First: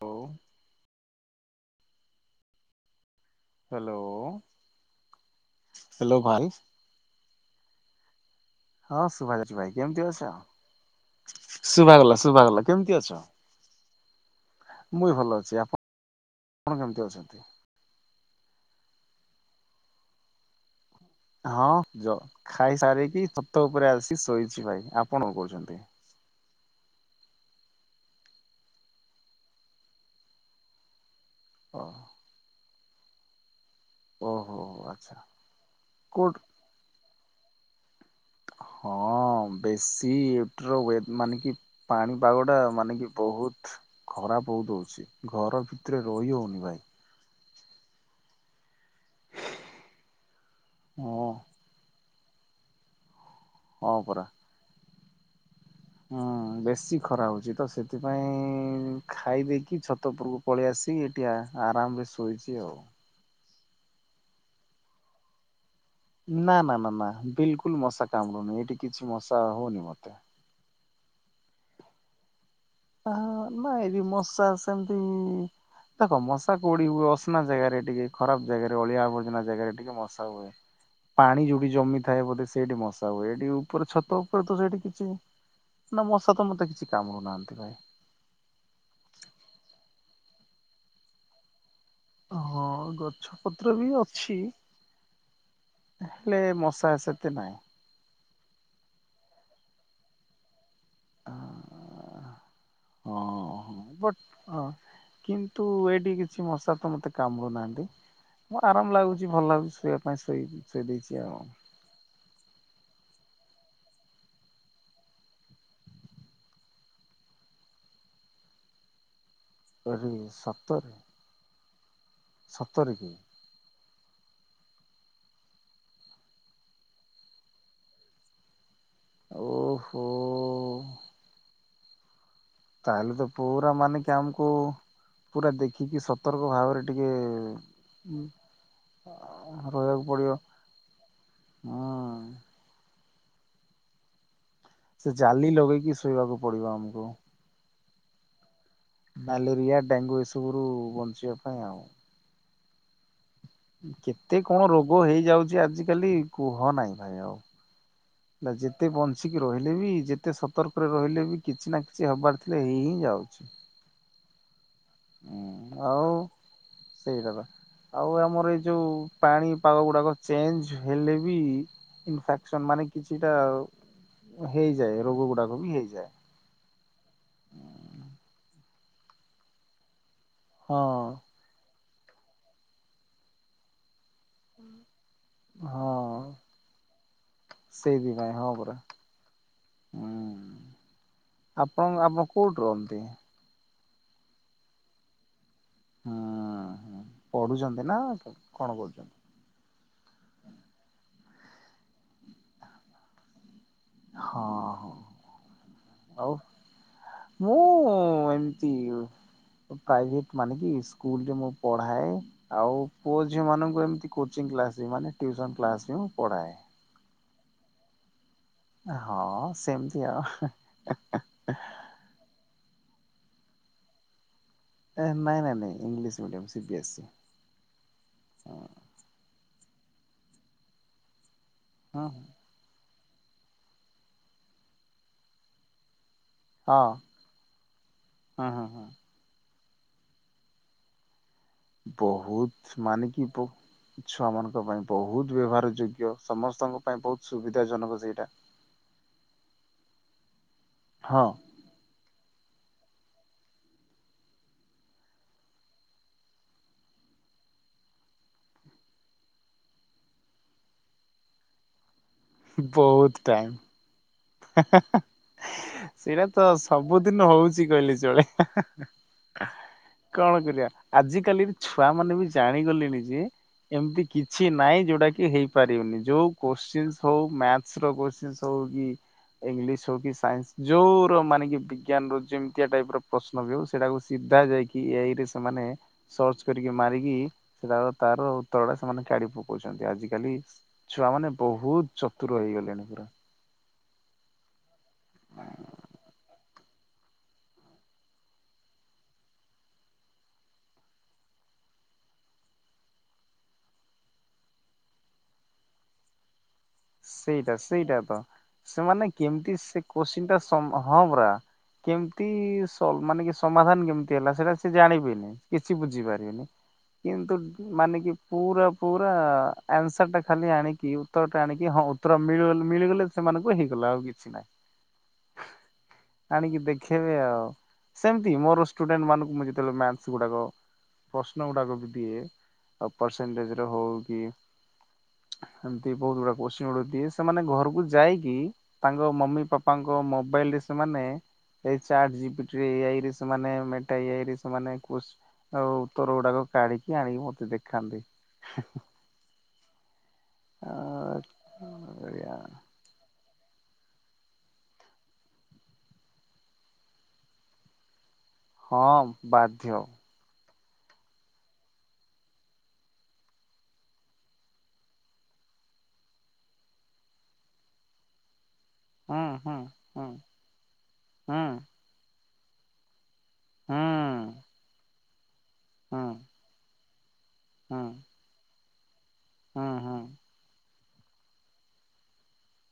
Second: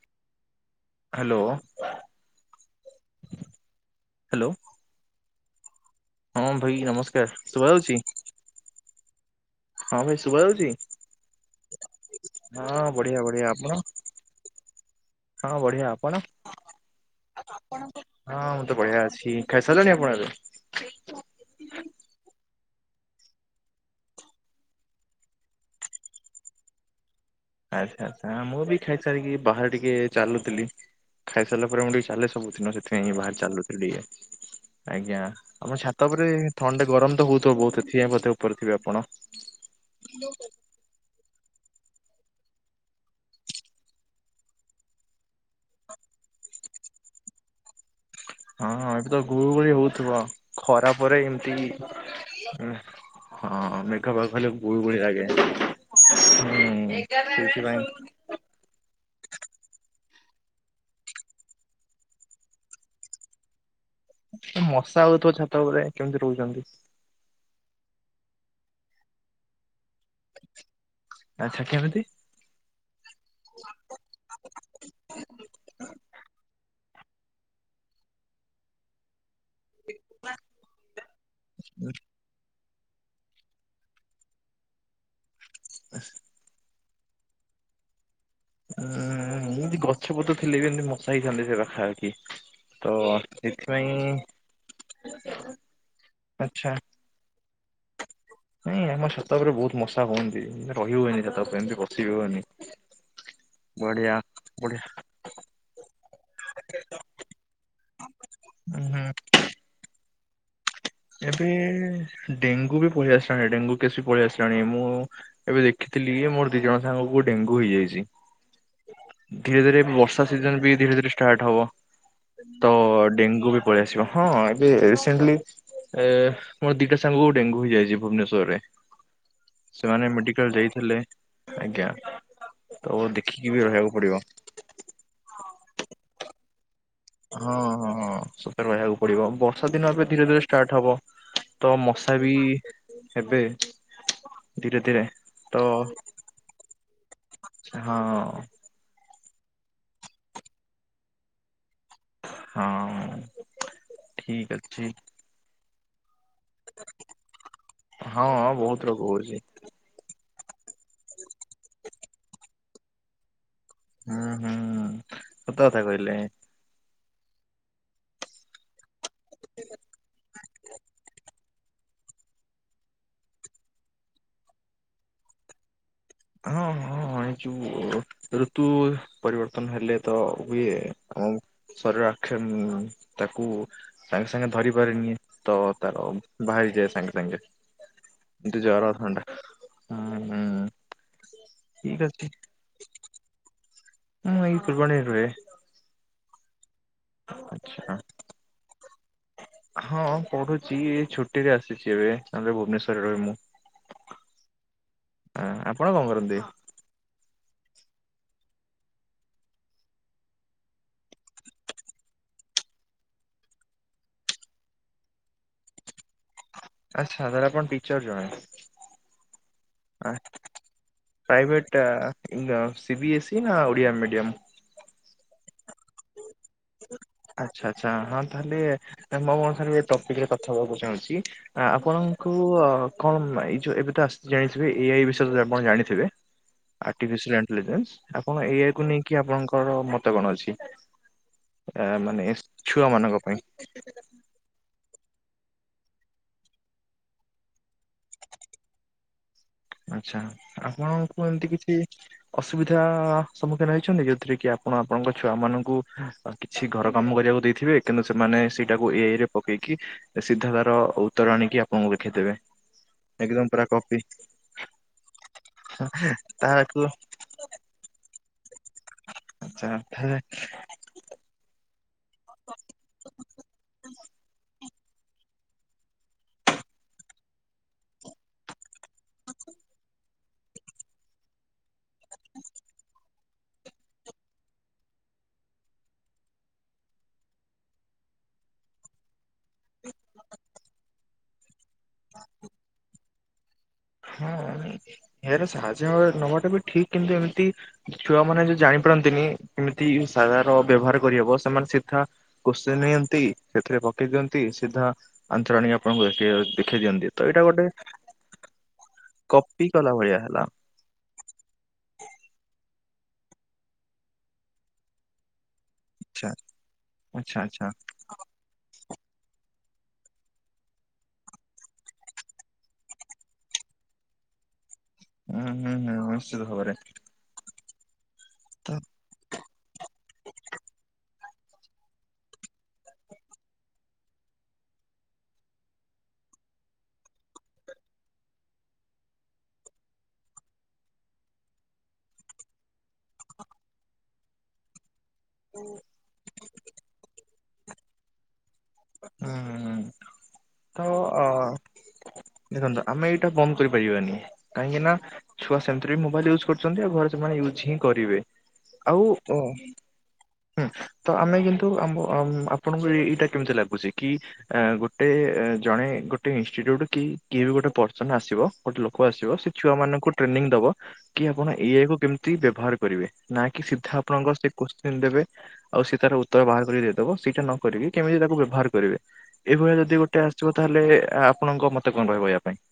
ହଉ। Hello. Hello. Hello ହଁ ଭାଇ ନମସ୍କାର, ଶୁଭାଯାଉଛି? ହଁ ଶୁଭା ଯାଉଛି ଭାଇ। ହଁ କେମିତି ଅଛ? ଶୁଭାଯାଉଛି? ଶୁଭାଗଲା ଶୁଭାଗଲା କେମିତି ଅଛ? ଏ ଆପଣ ମୁଁ ବି ଭଲ ହଁ ଅଛି। ବଢିଆ ଆପଣ କେମିତି ଅଛନ୍ତି? ହଁ ମୁଁ ତ ବଢିଆ ଅଛି। ଖାଇସାରିଲେଣି ଆପଣ ଏବେ? ହଁ ଜ-ଖାଇସାରିକି ଛାତ ଉପରେ ଆସି ଶୋଇଛି ଭାଇ। ଆପଣ କଣ କରୁଛନ୍ତି? ଆଚ୍ଛା, ଆଚ୍ଛା, ମୁଁ ବି ଖାଇସାରିକି ବାହାରେ ଟିକେ ଚାଲୁଥିଲି। ଖାଇସାରିଲା ଓ ପରେ ମୁଁ ଟିକି ଚାଲେ ସବୁଦିନ ସେଥିପାଇଁ ବାହାରେ ଚାଲୁ ଓହୋ [unintelligible] ଆଚ୍ଛା ଆଜ୍ଞା ଆମ ଛାତ ଉପରେ କୋଉଠୁ ଥଣ୍ଡା ଗରମ ତ ହଉଥୁବ ବହୁତ ସେଥିପାଇଁ ବୋଧେ ଉ ଉପରେ ଥିବେ ଆପଣ? ହଁ ବେଶୀ ଏଠର ୱେ ମାନେ କି ପାଣିପାଗଟା ମାନେ କି ବହୁତ ଖରାପ ବହୁତ ହଉଛି, ଘର ଭିତରେ ରହି ହଉନି ଭାଇ। ହଁଁ, ହଁ ଏବେ ତ ଗୁଳୁଗୁଳି ହଉଥୁବ, ଖରା ପରେ ହଁ ଏମିତି [inaudible] ହଁ ମେଘ ପାଗ ଖାଲି ଗୁଳୁଗୁଳି ଲାଗେ। ହୁଁ, ବେଶୀ ଖରା ହଉଛି ତ ସେଇଥିପାଇଁ ସେଥିପାଇଁ ଖାଇ ଦେଇକି ଛାତ ଉପୁରକୁ ପଳେଇ ଆସିିକି ଏଠି ଆ, ଆରାମରେ ଶୋଇଛି ଆଉ। ଏ ମଶା ହଉଥୁବ ଛାତ ଉପରେ? କେମିତି ନା ରହୁଛନ୍ତି? ନା ନା ନା ବିଲକୁଲ ମଶା କାମୁଡୁନି, ଏଇଠି କିଛି ମଶା ହଉନି ମୋତେ। ଆଚ୍ଛା କେମିତି? ହଁ ନା ଏଠି ମଶା ସେମତି ଦେଖ ମଶା କୋଉଠି ହୁଏ? ଅସନା ଜାଗାରେ ଟିକେ, ଖରାପ ଜାଗାରେ, ଅଳିଆ ଆବର୍ଜନା ଜାଗାରେ। ଟିକେ ମଶା ହୁଏ। ପାଣି ଯୋଉଠି ଜମିଥାଏ ବୋଧେ ସେ ସେଇଠି ମଶା ହୁଏ। ଏଇଠି ଉପରେ ଛାତ ଉପରେ ତ ସେଇଠି କିଛି ନା ମଶା ତ ମୋତେ କିଛି କାମୁଡୁ ନାହାନ୍ତି। ନାଇ। ଉଁ, ଏମିତି ଗଛପତ୍ର ଥିଲେ ବି ଏମିତି ମଶା ହେଇଥାନ୍ତେ ସେ ପାଖାପାଖି। ହଁ ତ ଗଛପତ୍ର ବି ସେଥିପାଇଁ ଅଛି। ହେଲେ ଆଚ୍ଛା ମଶା ସେତେ ନାଇଁ। ନାଇଁ ଆମ ଛାତ ଉପରେ ବହୁତ ମଶା ହୁଅନ୍ତି ନା। ରହି ହୁଏନି ଛାତ ଉପରେ ଏମିତି ବସିବି ହଁ ହୁଏନି। ହଁ ବଢିଆ, ବଟ୍ ହଁ। ବଢିଆ। କିନ୍ତୁ ଏଇଠି କି ଛି ମଶା ତ ମତେ କାମୁଡୁ ନାହାନ୍ତି। ମୁଁ ଉଁ ଆରାମ ହୁଁ ଲାଗୁଚି, ଭଲ ଲାଗୁଛି ଶୋଇବା ପାଇଁ ଶୋଇଚି। ଏବେ ଡେଙ୍ଗୁ ବି ପଳେଇ ଆସିଛନ୍ତି ଏଠି, ଡେଙ୍ଗୁ କେସ୍ ବି ପଳେଇ ଆସିଲାଣି। ମୁଁ ଏବେ ଦେଖିଥିଲି ଯେ ମୋର ଦି ଜଣ ସାଙ୍ଗକୁ ଡେଙ୍ଗୁ ହେଇଯାଇଛି। ଧୀରେ ଧୀରେ ଆରେ ବର୍ଷା ସିଜନ୍ ବି ସତରେ ଧୀରେ ଧୀରେ ଷ୍ଟାର୍ଟ ହବ। ତ ସତରେ କି ଡେଙ୍ଗୁ ବି ପଳି ଆସିବ, ହଁ ଏବେ ରିସେଣ୍ଟଲି ଏ ମୋ ଦିଟା ସାଙ୍ଗକୁ ଡେଙ୍ଗୁ ହେଇଯାଇଛି ଭୁବନେଶ୍ଵରରେ। ଓହୋ। ସେମାନେ ମେଡିକାଲ୍ ଯାଇଥିଲେ। ଆଜ୍ଞା। ତାହେଲେ ତ ଦେଖିକି ବି ପୁରା ରହିବାକୁ ମାନେ କି ପଡିବ ଆମକୁ ପୁରା ଦେଖିକି ସତର୍କ ଭାବରେ ଟିକେ ହଁ, ହଁ, ହଁ ସତର୍କ ରହିବାକୁ ପଡିବ। ବର୍ଷା ଦିନ ରହିବାକୁ ଏବେ ଧୀରେ ପଡିବ ଧୀରେ ଷ୍ଟାର୍ଟ ହବ। ତ ହୁଁ। ମଶା ବି ହେବେ। ଧୀରେ ଧୀରେ ସେ ଜାଲି ତ ଲଗେଇକି ଶୋଇବାକୁ ପଡ଼ିବ ଆମକୁ। ହଁ। ମ୍ୟାଲେରିଆ ଡ଼େଙ୍ଗୁ ଏସବୁରୁ ବଞ୍ଚିବା ପାଇଁ ଆଉ। ହଁ। କେତେ ଠିକ କଣ ଅଛି ରୋଗ ହେଇଯାଉଚି ଆଜିିକାଲି କୁହ ନାଇଁ ଭାଇ ଆଉ। ହଁ ବା ବହୁତ ଯେତେ ରୋଗ ହଉଛି ବଞ୍ଚିକି ରହି ହେଲେ ବି ଯେତେ ସତର୍କରେ ରହିଲେ ବି କିଛି ନା କିଛି ହବାର ଥିଲେ ହେଇ ହିଁ ଯାଉଛି। ହୁଁ ହୁଁ। ସତ କଥା କହିଲେ ଆଉ ସେଇଟା ପା। ଆଉ ଆମର ଏଇ ଯୋଉ ପାଣି ପାଗ ଗୁଡ଼ାକ ଚେଞ୍ଜ ହେଲେ ବି ଇନଫାକ୍ସନ ମାନେ କିଛିଟା ହେଇଯାଏ ରୋଗ ଗୁଡ଼ାକ ବି ହେଇଯାଏ। ହଁ ହଁ ଏ ଯୋଉ ରୁ ଋତୁ ପରିବର୍ତ୍ତନ ହେଲେ ତ ହୁଏ ହଁ ଆମ ଶରୀର ଆକ୍ଷନ୍ ତାକୁ ସାଙ୍ଗେ ସାଙ୍ଗେ ଧରି ପାରେନି ତ ହଁ ତାର ବାହାରିଯାଏ ସାଙ୍ଗେ ସାଙ୍ଗେ। ସେଇଥିପାଇଁ ହଁ ନ୍ତୁ ପରା। ଜର ଥଣ୍ଡା ହୁଁ ହୁଁ। ଆପଣଙ୍କ ଠିକ୍ ଆମ ଅଛି କୋଉଠି ରୁହନ୍ତି? ମୁଁ ଏଇ ଫୁଲବାଣୀ ରେ ରୁହେ। ହୁଁ ହୁଁ ପଢ଼ୁଛନ୍ତି ଆଚ୍ଛା। ନା କଣ କରୁଛନ୍ତି? ହଁ ପଢ଼ୁଛି ଏ ଛୁଟିରେ ଆସିଛି ଏବେ ନହେଲେ ଭୁବନେଶ୍ଵରରେ ରହେ ମୁ। ହଁ ହଁ ଆ ଆପଣ କଣ ଆଉ କରନ୍ତି? ମୁଁ ଏମତି ପ୍ରାଇଭେଟ ମାନେ କି ସ୍କୁଲରେ ମୁଁ ପଢ଼ାଏ। ଆଉ ପୁଅ ଝିଅ ମାନଙ୍କୁ ଏମତି କୋଚିଂ କ୍ଲାସ୍ ରେ ମାନେ ଟ୍ୟୁସନ କ୍ଲାସ୍ ରେ ମୁଁ ପଢ଼ାଏ। ଆଚ୍ଛା ତାହେଲେ ଆପଣ ଟିଚର୍ ଜଣେ। ହଁ ସେମିତି ଆଉ। ଆ ସିିବିଏସ୍ଇ ନା ଓଡ଼ିଆ ମିଡିୟମ୍? ନାଁ ନାଇଁ ନାଇଁ ନାଇଁ ଇଙ୍ଗଲିଶ୍ ମିଡିୟମ୍ ଆଚ୍ଛା ଆଛା ହଁ ତାହେଲେ ମୁଁ ଅନୁସାରେ ଏ ଟପିକରେ କଥା ହବାକୁ ଚାହୁଁଛି। ଆ ହଁ ଆପଣଙ୍କୁ ଆ କଣ ମା ଏ ଯୋଉ ଏବେ ତ ଆସିଛି ଜାଣିଥିବେ ଏଆଇ ବିଷୟରେ ଆପଣ ଜାଣିଥିବେ। ହଁ ଆର୍ଟିଫିସିଆଲ ଇଣ୍ଟଲିଜେନ୍ସ ଆପଣ ହଁ ହଁ ଏଆଇ ହଁ କୁ ନେଇକି ଆପଣଙ୍କର ମତ କଣ ଅଛି? ଆ ମାନେ ଛୁଆ ମାନଙ୍କ ପାଇଁ। ଛୁଆ ମାନଙ୍କ ପାଇଁ ବହୁତ ବ୍ୟବହାର ଯୋଗ୍ୟ ସମସ୍ତଙ୍କ ପାଇଁ ବହୁତ ସୁବିଧା ଜନକ ସେଇଟା। ଆଚ୍ଛା ହଁ ଆପଣଙ୍କୁ ଏମିତି କିଛି ଅସୁବିଧା ସମ୍ମୁଖୀନ ହେଇଛନ୍ତି କି ଯଉଥିରେ କି ଆପଣ ଆପଣଙ୍କ ଛୁଆ ମାନଙ୍କୁ ଆ କିଛି ଘର କାମ କରିବାକୁ ଦେଇଥିବେ କିନ୍ତୁ ସେମାନେ ସେଇଟାକୁ ଏଆଇ ରେ ପକେଇକି ସିଧା ତାର ଉତ୍ତର ଆଣିକି ଆପଣଙ୍କୁ ଦେଖେଇଥିବେ। ବହୁତ୍ ଟାଇମ୍ କବି ସେଇରା ତ ତାହାକୁ ସବୁ ନ ହଉଛି କହିଲେ ଚଳେ ଆଚ୍ଛା ତାହେଲେ କଣ କରିବା ଆଜିିକାଲି ଛୁଆ ମାନେ ବି ଜାଣିଗଲେଣି ଯେ ଏମତି କିଛି ନାହିଁ ଯଉଟା କି ହେଇପାରିବନି ଯୋଉ କୋସଚେନସ୍ ହୋଉ ମ୍ୟାଥର କୋସଚେନସ୍ ହଉ କି ଇଂଲିଶ୍ ହଉ କି ସାଇନ୍ସ୍ ଯୋଉର ମାନେ କି ବିଜ୍ଞାନ ର ଯେମିତିଆ ଟାଇପ ର ପ୍ରଶ୍ନ ବି ହଉ ସେଇଟାକୁ ସିଧା ଯାଇ କି ଏ ଆଇ ରେ ସେମାନେ ସର୍ଚ୍ଚ କରିକି ମାରିକି ସେଟାର ତାର ଉତ୍ତର ଟା ସେମାନେ କାଢ଼ି ପକଉଛନ୍ତି ଆଜିିକାଲି ଛୁଆ ମାନେ ବହୁତ ଚତୁର ହେଇଗଲେଣି ପୁରା। ହଁ ଏ ଆଇ ର ସାହାଯ୍ୟ ହ ନବାଟା ବି ଠିକ କିନ୍ତୁ ଏମିତି ଛୁଆମାନେ ଯଉ ଜାଣିପାରନ୍ତିନି କେମିତି ସାଧାରଣ ବ୍ୟବହାର କରିହବ ସେମାନେ ସିଧା କୋଷଚେନ ନିଅନ୍ତି ସେଥିରେ ପକେଇ ଦିଅନ୍ତି ସିଧା ଆନସର୍ ଆଣିକି ଆପଣଙ୍କୁ ଦେଖେଇ ଦେଖେଇ ଦିଅନ୍ତି ତ ଏଇଟା ସେଇଟା ଗୋଟେ ସେଇଟା ତ ସେମାନେ କେମିତି କପି ସେ କଲା ଭଳିଆ କୋସ୍ଚିନ ଟା ହେଲା। ସମ୍ଭ ହଁ ପରା କେମତି ସ ମାନେ କି ସମାଧାନ କେମତି ହେଲା ସେଟା ସେ ଜାଣିବେନି। କିଛି ଆଚ୍ଛା ବୁଝିପାରିବେନି କିନ୍ତୁ ଆଚ୍ଛା ଆଚ୍ଛା ମାନେ କି ପୁରା ପୁରା ଆନ୍ସର ଟା ଖାଲି ଆଣିକି ଉତ୍ତର ଟା ଆଣି କି ହଁ ଉତ୍ତର ମିଳିଗଲେ ମିଳିଗଲେ ସେମାନଙ୍କୁ ହେଇଗଲା ଆଉ କିଛି ନାହିଁ। ହୁଁ ହୁଁ ହୁଁ ନିଶ୍ଚିତ ଆଣିକି ଭାବରେ ଦେଖେଇବେ ଆଉ। ସେମିତି ମୋର ତ ଷ୍ଟୁଡେଣ୍ଟ ମାନଙ୍କୁ ମୁଁ ଯେତେବେଳେ ମ୍ୟାଥସ ଗୁଡାକ ପ୍ରଶ୍ନ ଗୁଡାକ ବି ଦିଏ ଆଉ ପରସେଣ୍ଟେଜ ର ହଉ କି ଏମତି ବହୁତ ଗୁଡା କୋସ୍ଚିନ ଗୁଡ଼ାଦିଏ ସେମାନେ ଘରକୁ ଯାଇକି ତାଙ୍କ ମମି ପାପାଙ୍କ ମୋବାଇଲ ରେ ସେମାନେ ଏଇ ଚାଟ୍ ଜିପିଟିରେ ଏଆ ଏଇ ରେ ସେମାନେ ମେଟା ଏ ଆଇ ରେ ସେମାନେ ଆଉ ଉତର ଗୁଡାକ କାଢିକି ଆଣିକି ମତେ ଦେଖାନ୍ତି। ହୁଁ ତ ଅ ଆ ଦେଖନ୍ତୁ ଆମେ ଏଇଠି ସେଟା ବନ୍ଧ କରି ପାରିବାନି କାହିଁକି ନା ଛୁଆ ସେମିତିରେ ବି ମୋାଇଲ ୟୁଜ କରୁଚନ୍ତି ଆଉ ଘରେ ସେମାନେ ୟୁଜ୍ ହିଁ କରିବେ। ଆଉ ହଁ ଅ ବାଧ୍ୟ। ହୁଁ ତ ଆମେ କିନ୍ତୁ ଆମ୍ଭ ଆମ ଆପଣଙ୍କୁ ଏଇଟା କେମିତି ଲାଗୁଛି କି ଏ ଗୋଟେ ଜଣେ ଗୋଟେ ଇନଷ୍ଟି୍ୟୁଟ କି କିଏ ବି ଗୋଟେ ପର୍ସନ ଆସିବ। ଗୋଟେ ଲୋକ ଆସିବ ସେ ହୁଁ ଛୁଆ ହୁଁ ମାନଙ୍କୁ ଟ୍ରେନିଂ ଦବ କି ହୁଁ ଆପଣ ଏଆଇ କୁ କେମତି ବ୍ୟବହାର କରିବେ ନା କି ହୁଁ ସିଧା ଆପଣଙ୍କ ସେ ହୁଁ କୋସ୍ଚିନ ଦେବେ ଆଉ ସେ ତାର ଉତ୍ତର ବାହାର କରି ଦେଇଦବ ସେଇଟା ନ ହୁଁ କରିକି କେମିତି ତାକୁ ବ୍ୟବହାର କରିବେ ହୁଁ ଏଇଭଳିଆ ଯଦି ହୁଁ ଗୋଟେ ଆସେ ଆସିବ ତାହେଲେ ଆପଣଙ୍କ ମତ କଣ ରହିବ ଏୟା ପାଇଁ।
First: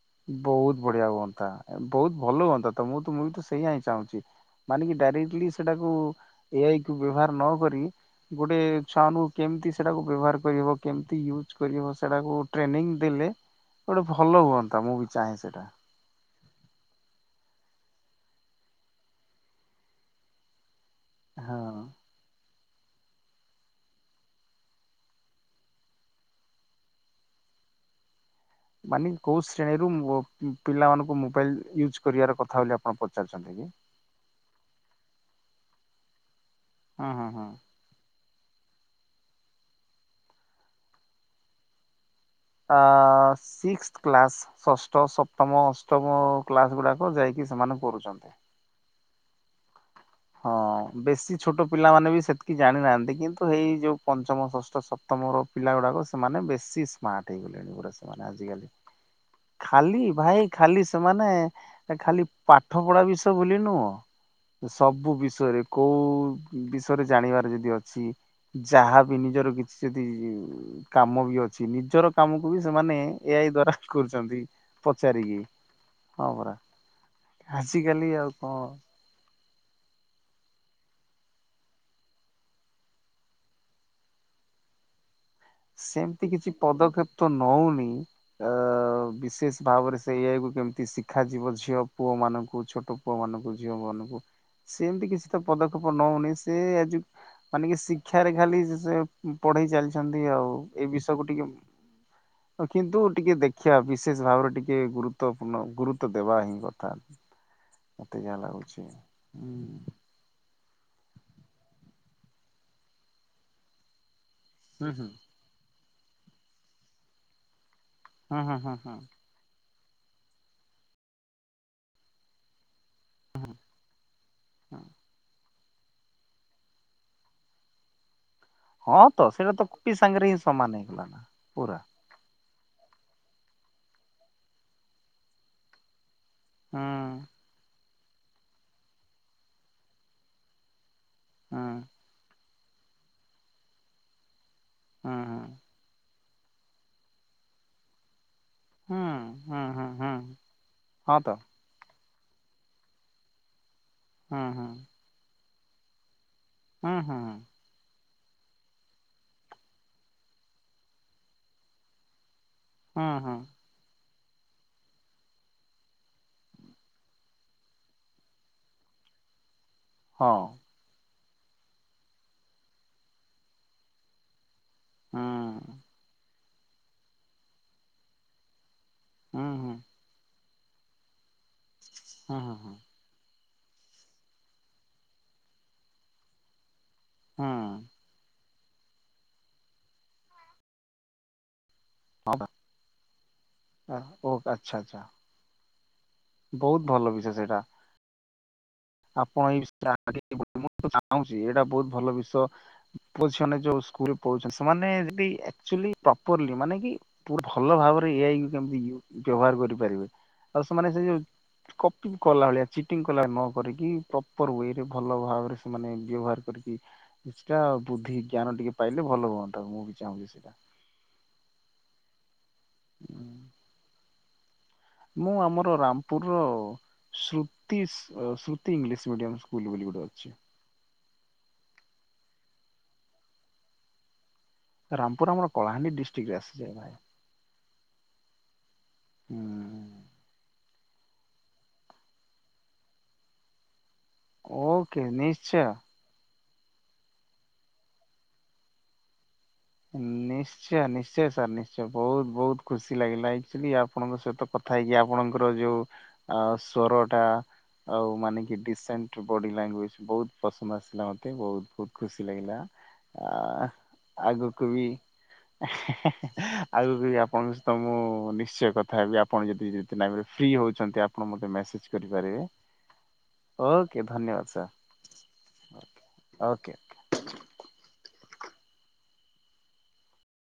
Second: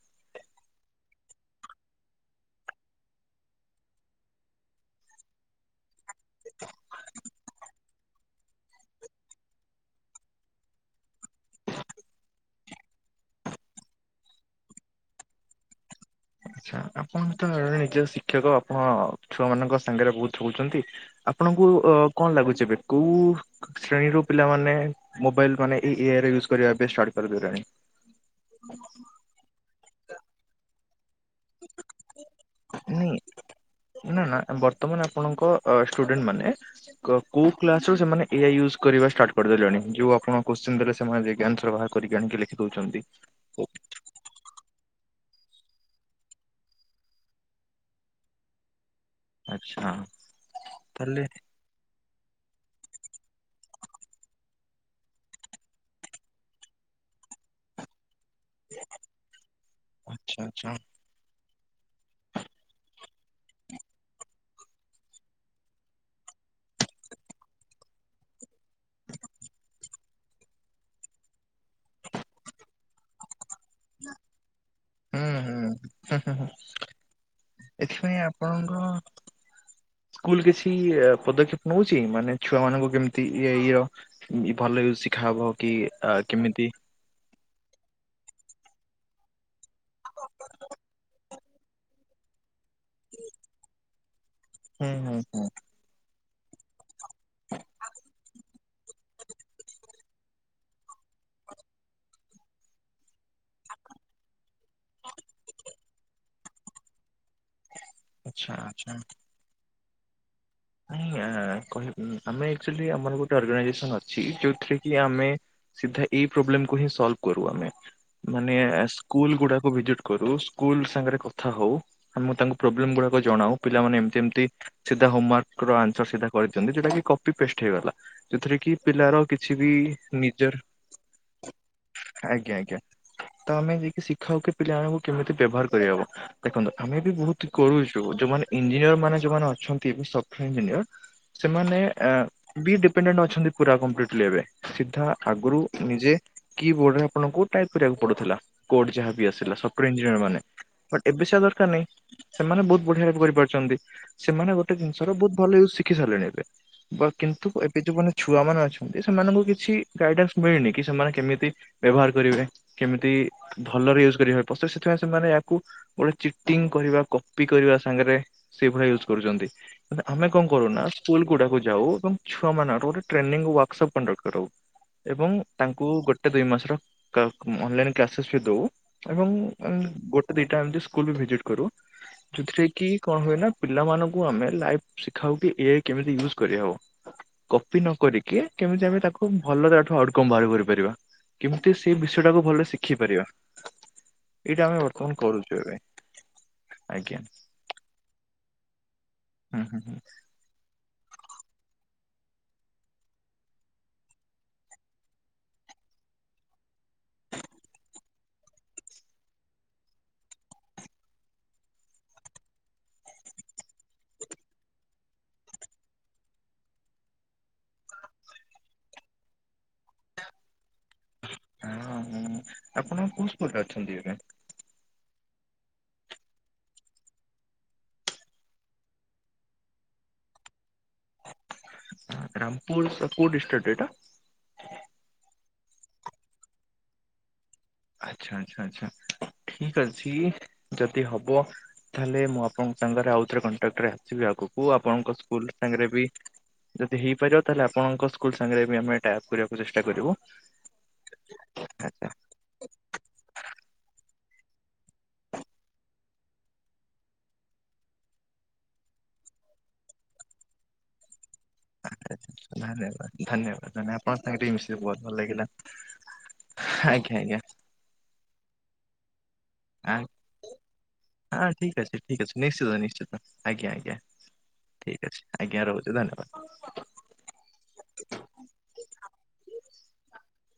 ବହୁତ୍ ବଢିଆ ହୁଅନ୍ତା ବହୁତ୍ ଭଲ ହୁଅନ୍ତା ତ ମୁଁ ତୁମକୁ ତ ସେଇଆ ହଁ ଚାହୁଁଛି। ମାନେ କିି ଡାଇରେକ୍ଟିଲି ସେଟାକୁ ଏଆଇ କୁ ବ୍ୟବହାର ନ କରି ଗୋଟେ ଛୁଆମାନଙ୍କୁ କେମିତି ସେଟାକୁ ବ୍ୟବହାର କରିହବ। କେମିତି ୟୁଜ୍ କରିବ ସେଟାକୁ ଟ୍ରେନିଂ ଦେଲେ ଗୋଟେ ଭଲ ହୁଅନ୍ତା ମୁଁ ବି ଚାହେଁ ସେଟା। ଆଛା ଆପଣ ତ ନିଜେ ଶିକ୍ଷକ ଆପଣ ଛୁଆମାନଙ୍କ ସାଙ୍ଗରେ ବହୁତ୍ ଚଳୁଚନ୍ତି। ଆପଣଙ୍କୁ ହଁ। ଅ କଣ ଲାଗୁଚି ଏବେ। କୌଉ ଶ୍ରେଣୀରୁ ପିଲାମାନେ ମୋବାଇଲ୍ ମାନେ ଏଆଇରେ ୟୁଜ୍ କରିବା ପାଇଁ ଷ୍ଟାର୍ଟ କରିଦେଲେଣି। ମାନେ କୋଉ ଶ୍ରେଣୀରୁ ନୁହ ପିଲାମାନଙ୍କୁ ମୁ ମୋବାଇଲ ୟୁଜ୍ କରିବାର କଥା ବୋଲି ଆପଣ ନାଇଁ ପଚାରୁଚନ୍ତି କି? ନା ନା ବର୍ତ୍ତମାନ ଆପଣଙ୍କ ଷ୍ଟୁଡେଣ୍ଟ ମାନେ ହୁଁ କ ହୁଁ ହୁଁ। କୌଉ କ୍ଲାସ ଏସବୁ ସେମାନେ ଏଆଇ ୟୁଜ୍ କରିବା ଷ୍ଟାର୍ କରିଦଲେଣି ଯୋଉ ଆପଣ କୋଶ୍ଚିନ ଦେଲେ ସେମାନେ ଯାଇକି ଆନ୍ସର ବାହାର କରିକି ଆଣିକି ଲେଖି ଆ ଦଉଛନ୍ତି। ସିକ୍ସ କ୍ଲାସ୍ ଷଷ୍ଠ ସପ୍ତମ ଅଷ୍ଟମ କ୍ଲାସ୍ ଗୁଡ଼ାକ ଯାଇକି ସେମାନେ କରୁଚନ୍ତି। ଆଛା। ହଁ ବେଶୀ ଛୋଟ ପିଲାମାନେ ବି ସେଥି କି ଜାଣି ନାଆନ୍ତି କିନ୍ତୁ ହେଇ ଯୋଉ ପଞ୍ଚମ ଷଷ୍ଠ ସପ୍ତମର ପିଲାଗୁଡ଼ାକ ସେମାନେ ବେଶୀ ସ୍ମାର୍ଟ ହେଇଗଲେ। ନୁଙ୍ଗୁଡା ସେମାନେ ଆଜିକାଲି ଖାଲି ଆଚ୍ଛା ଭାଇ ଆଚ୍ଛା ଖାଲି ସେମାନେ ଖାଲି ପାଠପଢା ବିଷୟ ବୋଲି ନୁଅଁ। ସବୁ ବିଷୟରେ କୋଉ ବିଷୟରେ ଜାଣିବାର ଯଦି ଅଛି। ଯାହା ବି ନିଜର କିଛି ଯଦି କାମ ବି ଅଛି ନିଜର କାମକୁ ବି ସେମାନେ ଏ ଆଇ ଦ୍ଵାରା କରୁଚନ୍ତି। ହୁଁ ପଚାରିକି ହୁଁ ହୁଁ ହଁ ହୁଁ ହୁଁ ପରା ଆଜିକାଲି ଏଥିପାଇଁ ଆଉ କଣ ଆପଣଙ୍କ ସ୍କୁଲ କିଛି ପଦକ୍ଷେପ ନଉଚି ମାନେ ଛୁଆମାନଙ୍କୁ କେମିତି ଇଆଇ ଇଅ। ଇ ଭଲେରେ ଶିଖା ହବ। କି ଆ, ସେମତି କିଛି କେମିତି ପଦକ୍ଷେପ ତ ନଉନି ଅ ବିଶେଷ ଭାବରେ ସେ ଏଆଇ କୁୁ କେମିତି ଶିଖାଯିବ ଝିଅ ପୁଅମାନଙ୍କୁ ଛୋଟ ପୁଅମାନଙ୍କୁ ଝିଅମାନଙ୍କୁ ହୁଁ ସେମ୍ ନ୍ତିି ହୁଁ କିଛି ତ ହୁଁ ପଦ କ୍ଷେପ ନଉନି ସେ ଆଜି ମାନେ କି ଶିକ୍ଷାରେ ଖାଲି ସେ ପଢେଇ ଚାଲିଚନ୍ତି। ନ୍ତିି ଆଉ ଏଇ ବିଷୟକୁ ଟିକେ- [inaudible] କିନ୍ତୁ ଟିକେ ଦେଖିବା ବିଶେଷ ଭାବରେ ଟିକେ ଗୁରୁତ୍ୱପୂର୍ଣ୍ଣ ଗୁରୁତ୍ଵ ଦେବା ହିଁ କଥା [inaudible] ମୋତେ ଯା ଆଚ୍ଛା ଲାଗୁଛି ଉଁ ଆ କହି ଉଁ ଆମେ ଆକଚୁଲି ଆମର ଗୋଟେ ଅର୍ଗାନାଇଜେସନ୍ ଅଛି ଯୋଉଥିରେ ହୁଁ କି ହୁଁ ଆମେ- ସିଧା ଏଇ ପ୍ରୋବ୍ଲେମକୁ ହିଁ ସଲ୍ଭ କରୁ ଆମେ ମାନେ ହୁଁ ହୁଁ ହୁଁ। ସ୍କୁଲଗୁଡାକୁ ଭିଜିଟ୍- କରୁ ସ୍କୁଲ ସାଙ୍ଗେରେ କଥା ହଉ ମୁଁ ତାଙ୍ଗୁ ପ୍ରୋବ୍ଲେମ୍ ଗୁରାକ ଜଣାଉ ପିଲାମାନେ ଏମତି ଏମତି ସିଧା ହୋମୱାର୍କ ଆନ୍ସର ସିଟଟା କରେଇ ଛନ୍ତି ସେଇଟା କି କପି ପେଷ୍ଟ ହେଇଗଲା ସେଥିରେ- କି ହଁ ପିଲାର ତ ସେଇଟା କିଛି ତ ବି କପି ସାଙ୍ଗରେ ହିଁ ନିଜର- ସମାନ ହେଇଗଲା ନା ପୁରା ଆଜ୍ଞା ଆଜ୍ଞା ତ ଆମେ ଯାଇକି ଶିଖାାଉ କି ପିଲାମାନଙ୍କୁ କେମିତି ବେବହାର କରିହବ ଦେଖନ୍ତୁ ହୁଁ ଆମେ ବି ବୋହୁତ କରୁଚୁ ଯୋଉମାନେ ଇଞ୍ଜିନିୟରମାନେ ଯୋଉମାନେ ଅଛନ୍ତି ଏବେ ସଫ୍ଟଓୟାର ଇଞ୍ଜିନିୟର ହୁଁ। ସେମାନେ ଆ ବି ଡିପେଣ୍ଡେଣ୍ଟ ଅଛନ୍ତି ପୁରା କମ୍ପ୍ଲିଟଲି ଏବେ ସିଧା ହୁଁ ଆଗୁରୁ ନିଜେ କି ବୋର୍ଡରେ ଆପଣଙ୍କୁ ଟାଇପ୍ କରିବାକୁ ପଡୁଥିଲା କୋଡ ହୁଁ ଯାହା ବି ଆସିଲା ହୁଁ ହୁଁ ସଫ୍ଟଓୟାର ହୁଁ ହୁଁ ଇଞ୍ଜିନିୟରମାନେ ବଟ୍ ହଁ ଏବେ ତ ସେ ଆଉ ଦରକାର ନାଇଁ ସେମାନେ ବହୁତ ବଢିଆ ଭାବେ କରିପାରୁଚନ୍ତି ହୁଁ ସେମାନେ ହୁଁ ଗୋଟେ ଜିନିଷର ବହୁତ ଭଲ ୟୁଜ୍ ଶିଖି ସାରିଲେଣି ଏବେ ହୁଁ ବା ହୁଁ କିନ୍ତୁ ଏବେ ଯୋଉମାନେ ଛୁଆମାନେ ଅଛନ୍ତି ସେମାନଙ୍କୁ କିଛି ଗାଇଡ଼ାନ୍ସ ମିଳିନି କି ସେମାନେ କେମିତି ବେବହାର କରିବେ ହୁଁ କେମିତି? ହୁଁ ଭଲରେ ୟୁଜ୍ କରିବା ପ୍ରସେସ୍ ସେଥିପାଇଁ ସେମାନେ ୟାକୁ ଗୋଟେ ଚିଟିଙ୍ଗ କରିବା କପି କରିବା ସାଙ୍ଗେରେ ସେଇ ଭଳିଆ ୟୁଜ୍ କରୁଚନ୍ତି ଆମେ ହଁ କଣ କରୁନା ସ୍କୁଲଗୁଡାକୁ ଯାଉ ଏବଂ ଛୁଆମାନଙ୍କର ଗୋଟେ ଟ୍ରେନିଂ ୱାର୍କସପ୍ କଣ୍ଡକ୍ଟ୍ କରଉ ହୁଁ ଏବଂ ତାଙ୍କୁ ଗୋଟେ ଦୁଇ ମାସର କା ଉଁ ଅନଲାଇନ୍ କ୍ଲାସେସ୍ ବି ଦଉ ଏବଂ ହୁଁ ହୁଁ ହୁଁ ଉଁ ହୁଁ ଗୋଟେ ଦିଟା ଏମତି ସ୍କୁଲ ବି ଭିଜିଟ୍ କରୁ ହୁଁ ଯୋଉଥିରେ ହୁଁ କି କଣ ହୁଏ ନା ପିଲାମାନଙ୍କୁ ଆମେ ଲାଇଫ୍ ଶିଖାଉ କି ଏ କେମିତି ୟୁଜ୍ କରିହବ କପି ନ ହଁ କରିକି କେମିତି ଆମେ ତାକୁ ଭଲରେ ଆଠୁ ଆଉଟକମ୍ ବାହାର କରିପାରିବା କେମିତି ସେଇ ବିଷୟଟାକୁ ଭଲରେ ଶିଖେଇ ପାରିବା ବା ଓ ଏଇଟା ଆଚ୍ଛା ଆମେ ଆଚ୍ଛା ବର୍ତ୍ତମାନ କରୁଚୁ ଏବେ ବହୁତ ଭଲ ଆଜ୍ଞା। ବିଷୟ ସେଇଟା ଆପଣ ହୁଁ ହୁଁ ହୁଁ ଏଇ [unintelligible] ଚାହୁଁଚି ଏଇଟା ବହୁତ ଭଲ ବିଷୟ ପୁଅ ଝିଅମାନେ ଯୋଉ ସ୍କୁଲରେ ପଢୁଛନ୍ତି ସେମାନେ ଯଦି ଆକ୍ଚୁଆଲି ପ୍ରପରଲି ମାନେ କି ପୁରା ଭଲ ଭାବରେ ଏ ଆଇ କେମିତି ବ୍ୟବହାର କରିପାରିବେ ଆଉ ସେମାନେ ସେ ଯୋଉ କପି କଲା ଭଳିଆ ଚିଟିଂ କଲା ଭଳିଆ ନ କରିକି ପ୍ରପର ୱେରେ ଭଲ ଭାବରେ ସେମାନେ ବ୍ୟବହାର କରିକି କିଛିଟା ବୁଦ୍ଧି ଜ୍ଞାନ ଟିକେ ପାଇଲେ ଭଲ ହୁଅନ୍ତା ମୁଁ ବି ଚାହୁଁଚି ହଁ ହଁ ଆପଣ କୋଉ ସ୍କୁଲରେ ଅଛନ୍ତି ଏବେ? ମୁଁ ଆମର ରାମପୁରର- Shruti Shruti English medium school ବୋଲି ଗୋଟେ ଅଛି ରାମପୁର କଉ ଡିଷ୍ଟଟିକ ଏଇଟା ରାମପୁର ଆମର କଳାହାଣ୍ଡି ଡିଷ୍ଟିକଟରେ ଆସିଯାଏ ଭାଇ ଆଚ୍ଛା ଆଛା ଆଚ୍ଛା ଠିକ ଅଛି ଯଦି ହବ ତାହେଲେ ମୁଁ ଆପଣଙ୍କ ସାଙ୍ଗରେ ଆଉଥରେ କଣ୍ଟାକ୍ଟରେ ବି ଆଗକୁ ଓକେ ଆପଣଙ୍କ ସ୍କୁଲ ନିଶ୍ଚୟ। ସାଙ୍ଗରେ ବି ଯଦି ହେଇପାରିବ ତାହେଲେ ଆପଣଙ୍କ ସ୍କୁଲ ସାଙ୍ଗରେ ବି ଆମେ ଟ୍ୟାପ କରିବାକୁ ଚେଷ୍ଟା- କରିବୁ। ନିଶ୍ଚୟ ନିଶ୍ଚୟ ସାର୍ ନିଶ୍ଚୟ ଆଚ୍ଛା ବହୁତ ବହୁତ ଖୁସି ଲାଗିଲା ଆକ୍ଚୁଆଲି ଆପଣଙ୍କ ସହିତ କଥା ହେଇକି ଆପଣଙ୍କର ଯୋଉ ଅ ସର ଟା ଆଉ ମାନେ କି ଡିସେଣ୍ଟ ବଡ଼ି ଲାଙ୍ଗୁଏଜ୍ ବହୁତ ପସନ୍ଦ ଆସିଲା ମୋତେ ବହୁତ ବହୁତ ଖୁସି ଲାଗିଲା ଧନ୍ୟବାଦ ଆ ଧନ୍ୟବାଦ ଧନ୍ୟ ଆପଣଙ୍କ ସାଙ୍ଗେ ଟିକେ ଆଗ- ହେ ମିଶିକି ବହୁତ ଭଲ ଲାଗିଲା ହେ ହେ ଆଉ ଆଜ୍ଞା ଆଜ୍ଞା। ଆପଣଙ୍କ ସହିତ ମୁଁ ନିଶ୍ଚୟ କଥା ହେବି ଆପଣ ଯଦି ଫ୍ରି ଆ ଜଦି ନାଇଁ ବଟ ଫ୍ରି ହଉଛନ୍ତି ଆପଣ ମତେ ହଁ ଠିକ୍ ମେସେଜ ଅଛି ଠିକ୍ ଅଛି କରିପାରିବେ ନିଶ୍ଚିତ ନିଶ୍ଚିତ ଆଜ୍ଞା ଆଜ୍ଞା ଓକେ ଧନ୍ୟବାଦ ସାର୍। ଠିକ୍ ଆଜ୍ଞା ରହୁଛି ଓକେ। ଧନ୍ୟବାଦ।